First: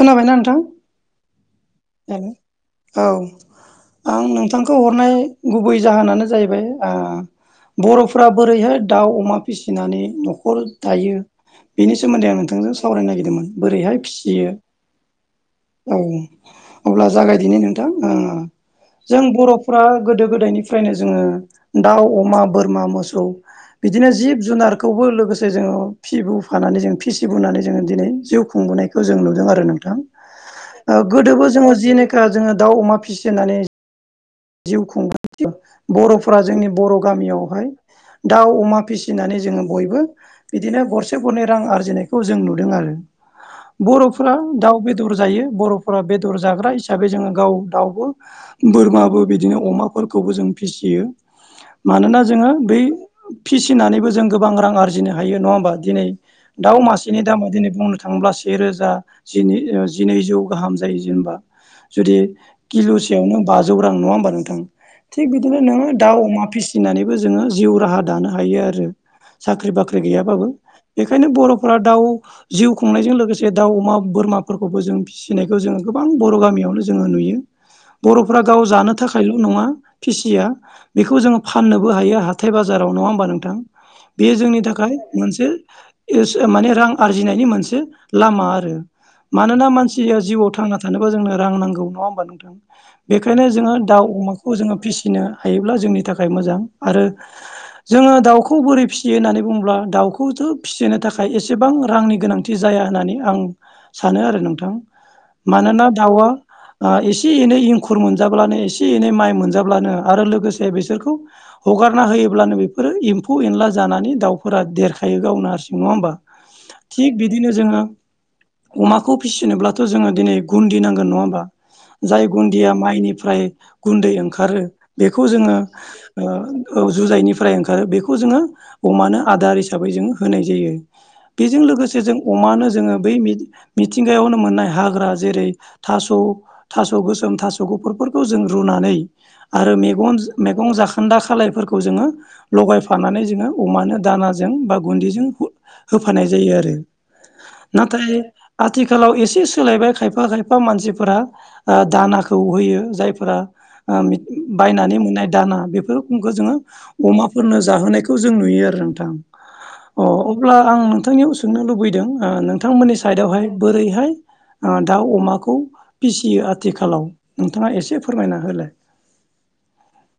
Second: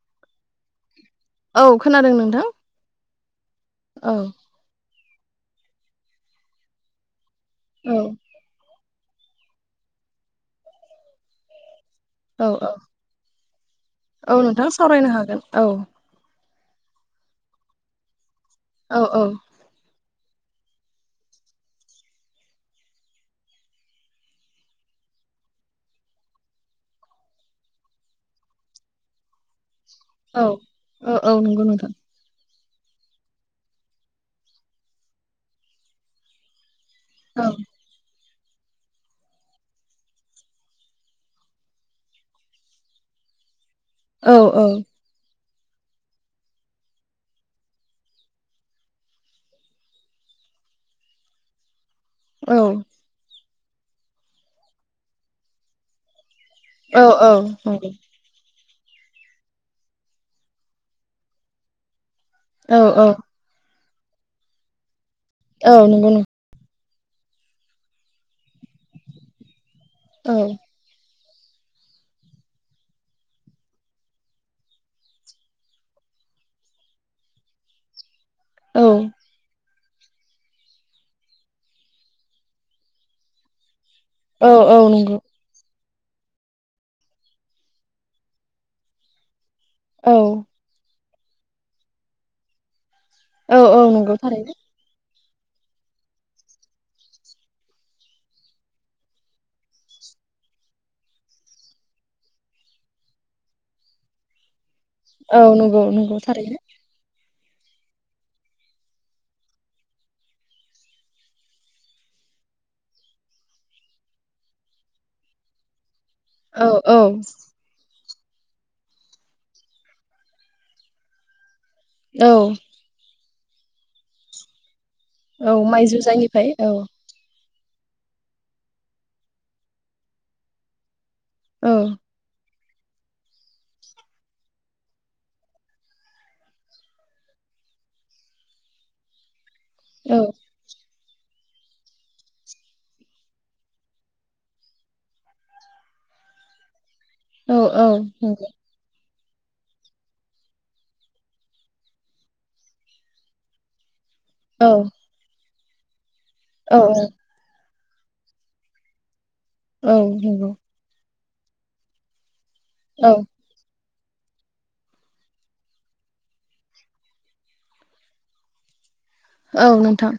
खोनाबायना नोंथां? औ खोनादों नोंथां औ औ आं नोंथांखौ हरनाय गुबै जाहोनानो जाहैबाय औ बर'फोरा बोरैहाय दाउ अमा फिसिनानै न'खर दायो बेनि सोमोनदै आं औ औ नोंथांजों सावरायनो नागिरदोंमोन बोरैहाय औ फिसियो नोंथां सावरायनो हागोन औ अब्ला जागायदिनि नोंथां ओ औ जों औ बर'फोरा गोदो गोदायनिफ्रायनो जोङो दाउ अमा बोरमा मोसौ बिदिनो जिब जुनारखौबो लोगो गोसे जोङो फि बुफानानै जों फिसि बुनानै जोङो दिनै जिउ खुंबोनायखौ जों नुदों आरो नों औ ओ गोदोबो जोङो जेनेखा जोङो दाउ अमा फिसिनानै जिउ खुंबोयोमोन बर'फोरा जोंनि बर' औ गामियावहाय दाउ अमा फिसिनानै जोङो बयबो बिदिनो गरसे गरनै रां आरजिनायखौ जों नुदों आरो बर'फोरा औ दाउ बेदर जायो बर'फोरा बेदर जाग्रा हिसाबै जोङो गाव दाउबो बोरमाबो बिदिनो अमाफोरखौबो जों फिसियो मानोना जोङो औ बै फिसिनानैबो जों गोबां रां आरजिनो हायो नङा होमबा दिनै दाउ औ मासेनि दामा दिनै बुंनो नंगौ थाङोब्लासो सेरोजा जि ओ जिनैजौ गाहाम जायो जेनबा जुदि औ किल'सेयावनो बाजौ रां नङा होमबा नोंथां थिग बिदिनो औ नोङो नंगौ नों दाउ अमा फिसि नानैबो जोङो जिउ राहा दानो हायो आरो साख्रि बाख्रि औ गैयाबाबो बेंखायनो बर'फोरा दाउ जिउ खुंनायजों लोगोसे दाउ अमा बोरमाफोरखौबो जों फिसिनायखौ जों गोबां बर' गामियावनो जोङो नुयो बर'फ्रा गाव जानो औ थाखायल' नङा फिसिया बेखौ जोङो फाननोबो हायो हाथाय बाजाराव नङा होमबा नोंथां बे जोंनि औ थाखाय नंगौ मोनसे एसे माने रां आरजिनायनि मोनसे लामा आरो मानोना औ मानसिया जिउआव थांना थानोबा जोंनो रां नांगौ नङा होमबा नोंथां बेखायनो औ जोङो औ दाउ नंगौ अमाखौ थारैनो जोङो फिसिनो हायोब्ला जोंनि थाखाय मोजां आरो जोङो दाउखौ बोरै फिसियो होननानै बुङोब्ला दाउखौथ' फिसिनो थाखाय एसेबां रांनि गोनांथि जाय या होननानै आं सानो आरो नोंथां औ नंगौ मानोना नंगौ दाउआ थारैनो [unintelligible] एसे एनै इंखुर मोनजाब्लानो एसे एसे एनै माइ मोनजाब्लानो आरो लोगोसे बेसोरखौ हगारना होयोब्लानो बेफोरो एमफौ एनला जायो जानानै दाउफोरा देरखायो गावनो हारसिं नङा होमबा औ औ थिग बिदिनो जोङो अमाखौ फिसिनोब्लाथ' जोङो दिनै गुनदि नांगोन नङा होमबा जाय औ गुनदिया माइनिफ्राय गुनदै ओंखारो बेखौ औ जोङो माइ ओ जुजायनिफ्राय औ जुजाइनिफ्राय ओंखार आरो बेखौ जोङो अमानो आदार हिसाबै जोङो होनाय जायो बेजों औ लोगोसे जों अमानो जोङो बै मि मिथिंगायावनो मोननाय हाग्रा जेरै थास' थास' गोसोम थास' गूपूरफोरखौ जों रूनानै आरो मेगं औ [unintelligible] मैगं जाखोनदा खालायफोरखौ फोरखौ जोङो लगायफानानै जोङो अमानो दानाजों बा गुनदैजों [unintelligible] होफानाय जायो आरो औ [inaudible] औ नाथाय नंगौ आथिखालाव एसे एसे सोलायबाय खायफा खायफा मानसिफोरा ओ दानाखौ होयो जायफोरा ओ औ बायनानै मोननाय दाना बेफोरफोरखौ जोङो औ अमाफोरनो जाहोनाय खौ जों नुयो आरो नोंथां औ अ नंगौ अब्ला आं नोंथांनियाव सोंनो लुबैदों ओ बिथांमोननि औ साइदयावहाय बोरैहाय ओ दाउ अमाखौ फिसियो आथिखालाव नोंथांआ एसे फोरमायना होलाय औ नोंथां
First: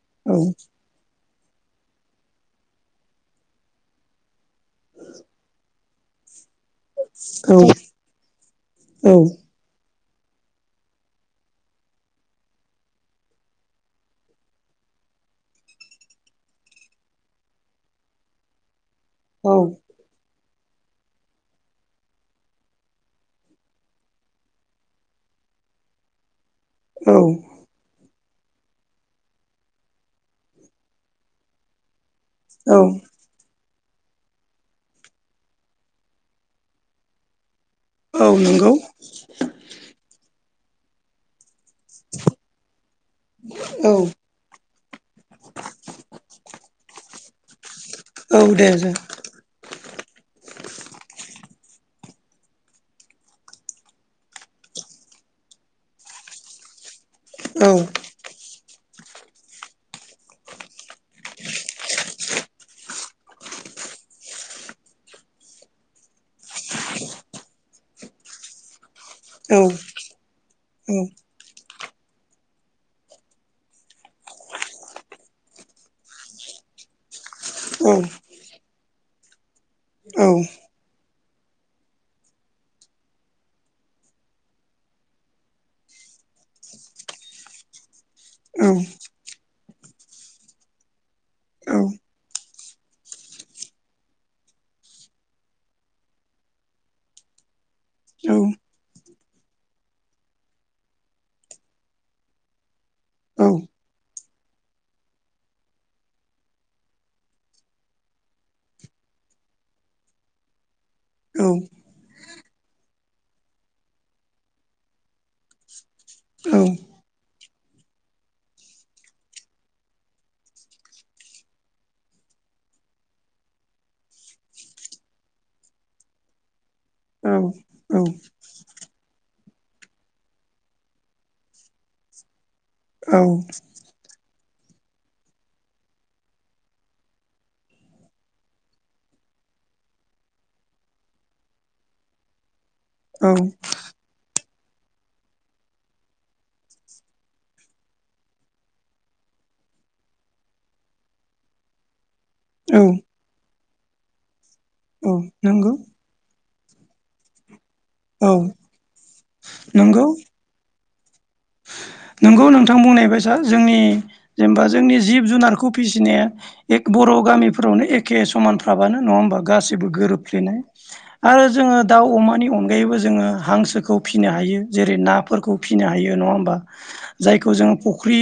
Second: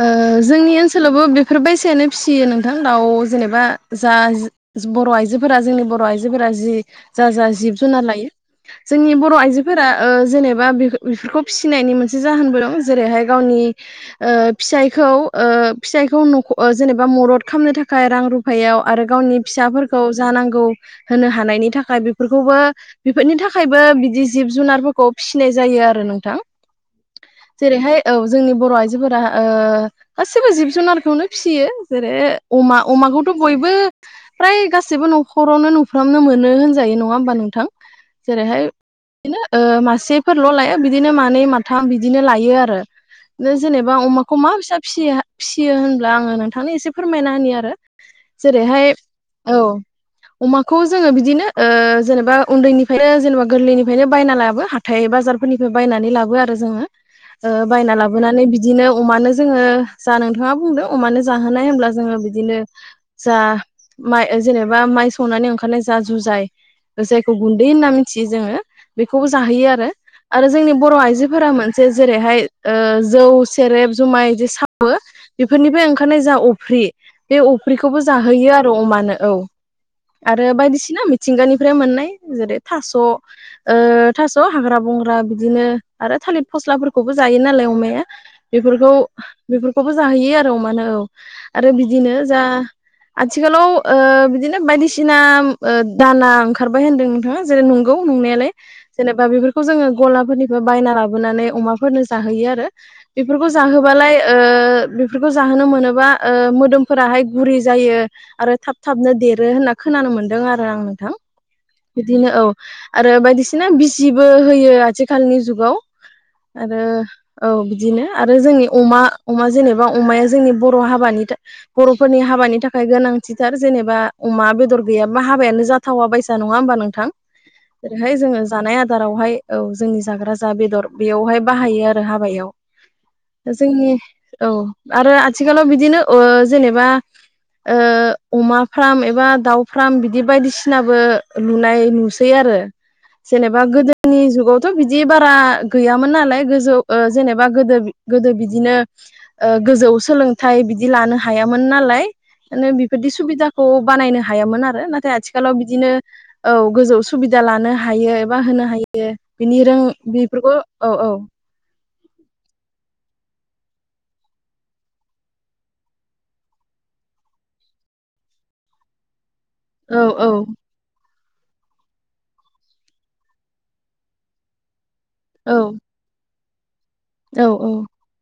ओ औ जोंनि ओनसोलावबो बेफोरबायसायानो फिसियो नोंथां दाउ जेनोबा जा बर' आइजोफोरा जोंनि बर' आइजोफोरा जि जा जा औ जिब जुनार लायो जोंनि बर' आइजोफोरा ओ जेनोबा बेफोरखौ फिसिनायनि मोनसे जाहोनबो दं जेरैहाय गावनि ओ फिसाइखौ ओ फिसाइखौ जेनोबा मदद खालामनो थाखाय रां रुफायाव आरो गावनि फिसाफोरखौ जा नांगौ होनो हानायनि थाखाय बेफोरखौबो बेफोरनि थाखायबो बेदि जिब जुनारफोरखौ फिसिनाय जायो जायो आरो नोंथां औ जेरैहाय औ जोंनि बर' आइजोफोरा ओ गासिबो जिब जुनारखौनो फिसियो जेरै अमा औ अमाखौथ' बयबो फ्राय गासिबो न'खरावनो नुफ्रामनो मोनो होनजायो नङा होमबा नोंथां औ जेरैहाय नंगौ बिदिनो ओ मासेफोर ल' लाया बिदिनो मानै माथाम बिदिनो लायो आरो ओ जेनोबा औ अमाखौ मा फिसा फियो फिसियो होनब्ला आङो नोंथांनो एसे फोरमायना होनि आरो औ दे जेरैहाय जा औ अमाखौ जोङो बिदिनो ओ जेनोबा उन्दैनिफ्रायनो जेनोबा गोरलैनिफ्रायनो बायना लाबो हाथाइ बाजारफोरनिफ्राय बायनानै लाबो आरो जोङो ओ औ बायना लाबोनानै बिदिनो अमानो जोङो जा नोंथांआ बुंदों अमानो जाहोनाय होनब्ला जोङो बिदिनो जा माइ जेनोबा माइ संनानै ओंखारनाय जा जुजाय जायखौ गुन्दै होनना मिथियो जोङो बेखौबो औ जाहोयो आरो आरो जोंनि बर' औ आइजोफोरा मोनसे जेरैहाय ओ जौ सेरेब जुमाय जे सावो बेफोरनिफ्राय ओंखारनाय जा अफ्रि बे औ औ अफ्रिखौबो जाहोयो आरो अमानो औ औ औ आरो बायदिसिना मिथिंगानिफ्राय मोननाय जेरै थास' ओ थास' हाग्रा बंग्रा बिदिनो आरो थालिर फस्लाफोरखौ बो जायो नालाय अमाया बेफोरखौ बेफोरखौबो जाहोयो आरो अमानो औ आरो बिदिनो जा आथिखालाव ओ बिदिनो बायदिसिना दाना ओंखारबाय होनदों नोंथाङा जेरै नंगौ नंनायाल जेनेबा बेफोरखौ जोङो गलाफोरनिफ्राय बायना लाबोनानै अमा फोरनो जाहोयो आरो बेफोरखौ जाहोबालाय ओ बेफोरखौ जाहोनो मोनोबा मोदोम फोराहाय गुरि जायो आरो थाब थाबनो देरो होनना खोनानो मोन्दों आरो आं नोंथां बिदिनो औ आरो बायदिसिना बिजिबो होयो आथिखालनि जुगाव आरो औ बिदिनो आरो जोंनि अमा अमा जेनेबा अमाया जोंनि बर' हाबानि बर'फोरनि हाबानि थाखाय गोनांथिथार जेनेबा अमा बेदर गैयाबा हाबायानो जाथावा बायसा नङा होमबा नों औ हाय जोङो जानाय आदारावहाय औ जोंनि जाग्रा जा बेदर बेयावहाय बाहायो आरो हाबायाव जोंनि औ आरो आथिखालाव बिदिनो ओ जेनेबा ओ अमा फ्राम एबा दाउ फ्राम बिदि बायदिसिनाबो लुनाय नुसै आरो जेनेबा गोदोनि जुगावथ' बिदि बारा गैयामोन नालाय गोजौ ओ जेनेबा गोदो बिदिनो गोजौ सोलोंथाइ बिदि लानो हायामोन। नालाय मे बेफोरदि सुबिदाखौ बानायनो हायामोन आरो नाथाय औ आथिखालाव नंगौ बिदिनो औ गोजौ सुबिदा लानो हायो औ एबा होनो हायो बिनि रों बेफोरखौ औ औ नोंगौ नोंथां बुंनाय बायसा जोंनि जेनेबा जोंनि जिब जुनारखौ फिसिनाया बर' गामिफोरावनो एखे समानफ्राबानो नङा होमबा गासिबो औ औ गोरोबफ्लेनाय आरो जोङो दाउ अमानि अनगायैबो जोङो हांसोखौ फिसिनो हायो जेरै नाफोरखौ फिसिनो हायो। नङा होमबा औ जायखौ जोङो फुख्रि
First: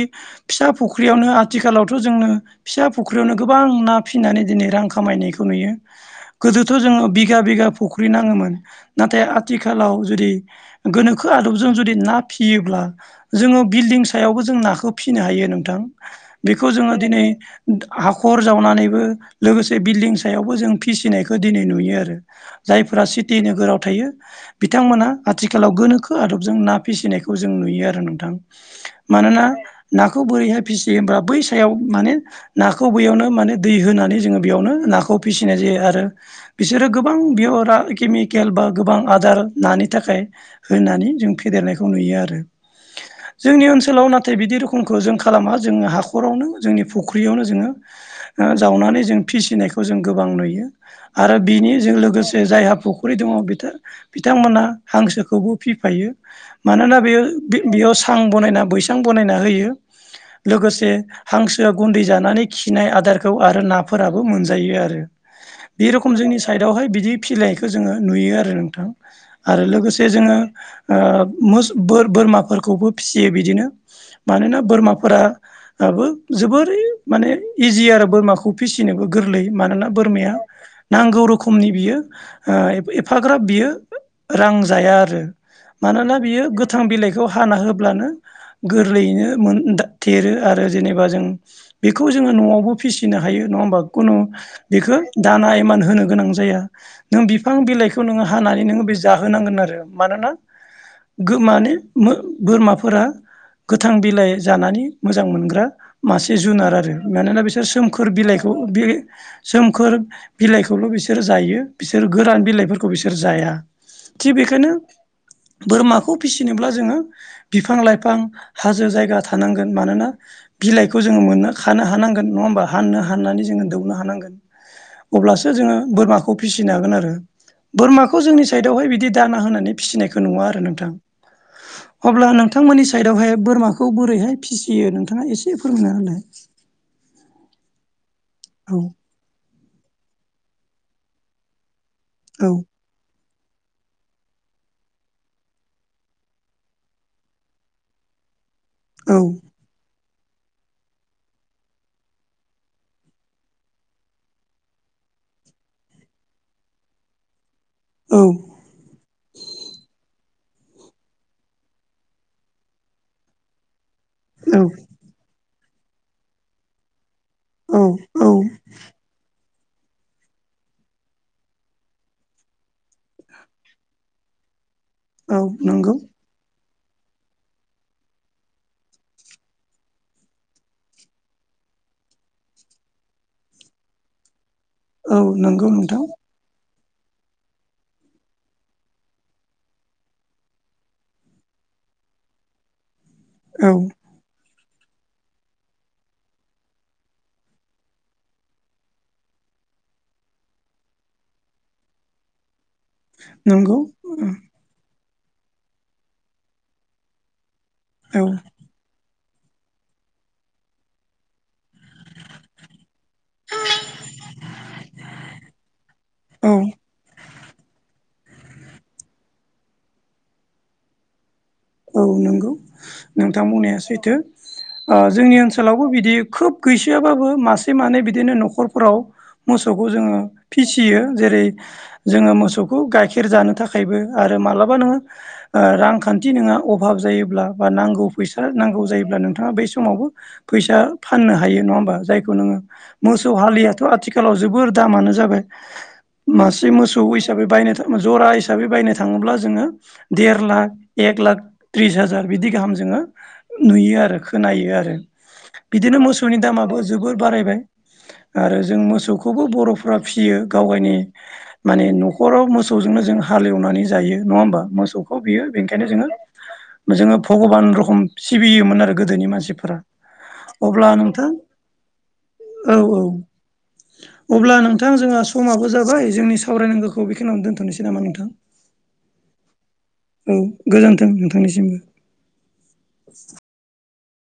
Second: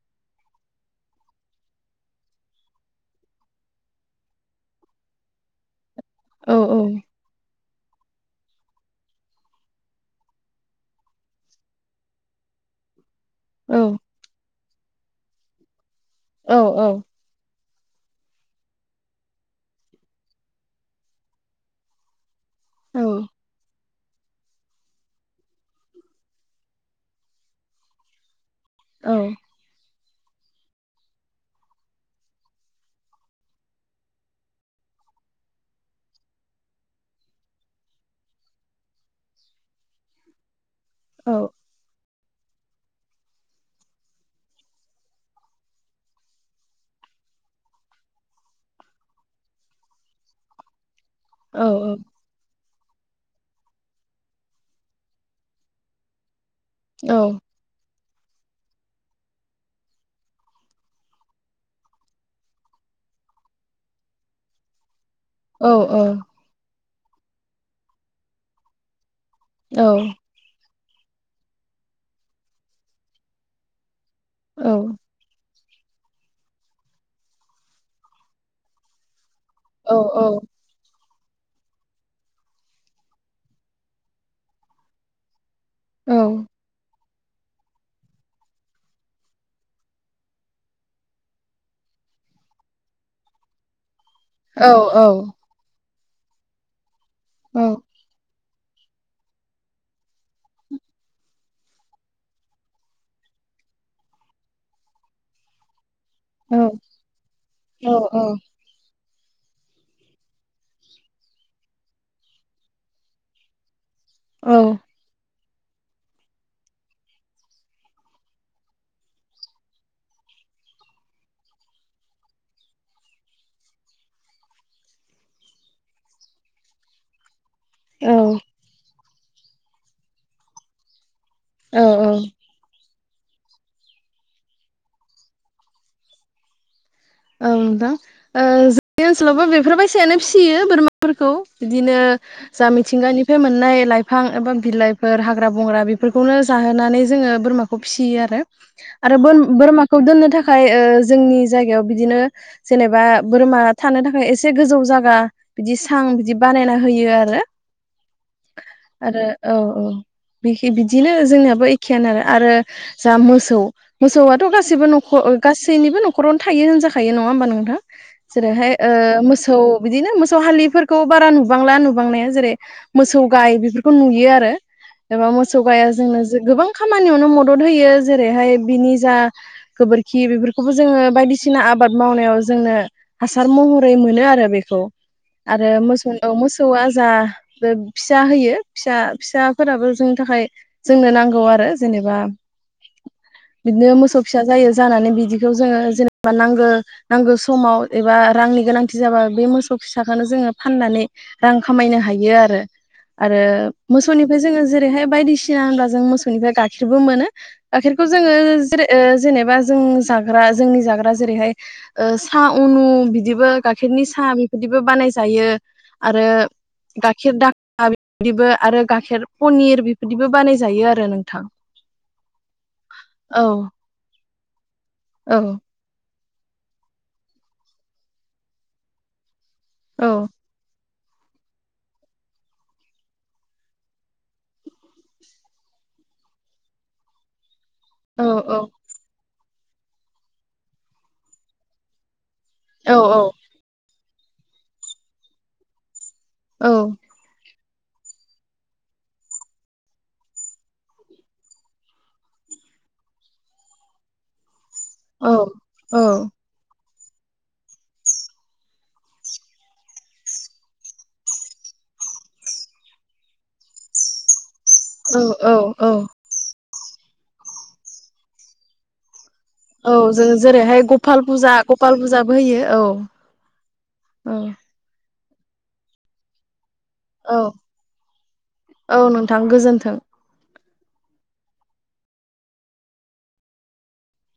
फिसा फख्रियावनो आथिखालावथ' जोंनो फिसा फख्रियावनो गोबां ना फिनानै दिनै रां खामायनायखौ नुयो औ गोदोथ' जोङो बिगा बिगा फुख्रि नाङोमोन नाथाय आथिखालाव जुदि गोनोखो आदबजों जुदि ना फियो ब्ला जोङो औ बिल्डिं सायावबो जों नाखौ फिसिनो हायो नोंथां औ बेखौ जोङो दिनै हाखर जावनानैबो लोगोसे बिल्दिं सायावबो जों फिसिनायखौ दिनै नुयो आरो जायफोरा सिटि नोगोराव थायो बिथांमोना आथिखालाव गोनोखो आदबजों ना फिसिनायखौ खौ जों नुयो आरो नोंथां औ मानोना नाखौ बोरैहाय फिसियो होमब्ला बै सायाव माने नाखौ बैयावनो माने दै होनानै जोङो बेयावनो नाखौ फिसिनाय जायो आरो बिसोरो गोबां बेयाव केमिकेल बा गोबां आदार नानि नि थाखाय होनानै जों औ फेदेरनायखौ नुयो आरो जोंनि ओनसोलाव नाथाय बिदि रोखोमखौ जों खालामा जोङो हाखरावनो जोंनि फुख्रियावनो जोङो जावनानै जों फिसिनायखौ जों गोबां नुयो आरो बिनिजों लोगोसे जायहा फुख्रि दङ बिथां बिथांमोना हांसोखौबो फिफायो मानोना बेयाव सां बानायना बैसां बनायना होयो। लोगोसे हांसोआ गुन्दै जानानै खिनाय आदारखौ आरो नाफोराबो मोनजायो आरो। बे रखम जोंनि साइडआवहाय बिदि फिसिनाइखौ जोङो नुयो आरो नोंथां। आरो लोगोसे जोङो मोस बोरमाफोरखौबो फिसियो बिदिनो मानोना बोरमाफोरा जोबोरै माने इजि आरो बोरमाखौ फिसिनोबो गोर मानोना बोरमाया गौ रोखोमनि बियो एफाग्राब बियो रां जाया आरो मानोना बियो गोथां बिलाइखौ हाना होब्लानो गोरलैयैनो देरो आरो जेनेबा जों बेखौ जोङो न'आवबो फिसिनो हायो नङा होमबा? खुनु बेखौ औ दाना एमान होनो गोनां जाया नों बिफां औ बिलाइखौ नोङो हाना नो जाहोनांगोन आरो मानोना माने बोरमाफोरा गोथां बिलाइ जानानै मोजां मोनग्रा मासे औ जुनार आरो मानोना बिसोर औ सोमखोर बिलाइखौ बे सोमखोर बिलाइखौल' बिसोरो जायो बिसोर गोरान बिलाइफोरखौ बिसोर जाया थिग औ बेखायनो बोरमाखौ फिसिनोब्ला जोङो बिफां लाइफां हाजो जायगा थानांगोन मानोना बिलाइखौ जों मोननो खानो हानांगोन नङा होमबा हाननो हाननानै जोङो दौनो हानांगोन अब्लासो जोङो बोरमाखौ फिसिनो हागोन आरो। बोरमाखौ जोंनि औ साइडआवहाय बिदि दाना होनानै फिसिनायखौ नुवा आरो नोंथां। औ औ अब्ला नोंथांमोननि साइदआवहाय बोरमाखौ बोरैहाय फिसियो नोंथाङा एसे फोरमायना होनाय औ नोंथां जोंनि ओनसोलावबो बेफोरबायसायानो फिसियो बोरमाफोरखौ बिदिनो औ जा मिथिंगानि बे मोननाय लाइफां एबा बिलाइफोर हाग्रा बंग्रा बेफोरखौनो जाहोनानै जोङो बोरमाखौ फिसियो आरो। औ आरो बोरमाखौ दोननो थाखाय जोंनि जायगायाव बिदिनो जेनेबा बोरमा थानो थाखाय एसे गोजौ जायगा बिदि सां बिदि बानायना हो फियो आरो औ आरो औ औ बिदिनो जोंनियाबो एखेयानो आरो आरो जा मोसौ मोसौआथ' औ गासैबो नख गासैनिबो न'खरावनो थायो होनजाखायो नङा। नङा होमबा औ नोंथां मोसौ बिदिनो मोसौ हालिफोरखौ बारा नुबांला नुबांनाया जेरै मोसौ गाय बेफोरखौ नुयो आरो। एबा औ मोसौ गाया नंगौ जोंनो गोबां खामानियावनो मदद होयो जेरैहाय बिनि जा गोबोरखि बेफोरखौबो जोङो बायदिसिना बायदिसिना आबाद मावनायाव जोंनो हासार महरै मोनो आरो बेखौ औ नंगौ आरो नोंथां फिसौआ जा बे फिसा होयो फिसा फिसाफोराबो जोंनि थाखाय जोंनो नांगौ आरो। आरो जेनेबा [inaudible] औ बिदिनो मोसौ फिसा जायो जानानै बिदिखौ जोङो जेनेबा बा नांगौ नांगौ समाव एबा रांनि गोनांथि जाबा बे मोसौ फिसाखौनो जोङो फाननानै रां खामायनो हायो आरो। आरो नंगौ मोसौनिफ्राय औ जोङो जेरैहाय बायदिसिना होनबा जों मोसौनिफ्राय गाइाखेरबो मोनो। गखेरखौ औ जोङो ज जेनेबा जों जाग्रा जोंनि जाग्रा जेरैहाय साहा उनु बिदिबो गाइखेरनि साहा बेफोरदिबो बानाय जायो आरो। गाइखेर दाखा बिदिबो आरो गाइखेर पनिर बेफोरदिबो बानायजायो आरो नोंथां औ नंगौ औ नोंथांमोननाया सैथो जोंनि औ ओनसोलावबो बिदि खोब गैसोयाबाबो मासे मानै बिदिनो न'खरफोराव मोसौखौ औ जोङो फिसियो जेरै जोङो मोसौखौ गाइखेर जानो थाखायबो आरो मालाबा नोङो रांखान्थि जुदि नोंङहा अभाब जायोब्ला बा नांगौ औ फैसा औ नांगौ जायोब्ला नों नाङा बै समावबो फैसा फाननो हायो नङा हबा जायखौ नोङो औ मोसौ हालियाथ आथिखाल आथिखालाव जोबोर दामानो जाबाय मासे औ मोसौ हिसाबै बायनो थाखाय जरा हिसाबै बायनो थाङोब्ला जोङो देर लाख एक लाख त्रिस हाजार बिदि गाहाम जोङो नुयो आरो खोनायो आरो। बिदिनो औ मोसौनि दामाबो जोबोर बारायबाय आरो जों मोसौखौबो बरफ्रा फिसियो गाव गावनि माने न'खराव मोसौजोंनो जों हालेवनानै जायो नङा होमबा? मोसौखौ बियो औ बेनिखायनो औ जोङो जोङो भगबान रोखम सिबियोमोन आरो गोदोनि मानसिफोर औ जों जेरैहाय गपाल फुजा गपाल फुजाबो होयो। औ औ अब्ला नोंथां जोंहा समाबो जाबाय जोंनि सावरायनांगौखौ खौ औ बेखनानै दोनथनोसै नामा नोंथां? औ नोंथां गोजोन्थों। औ गोजोन्थों नोंथांनिसिमबो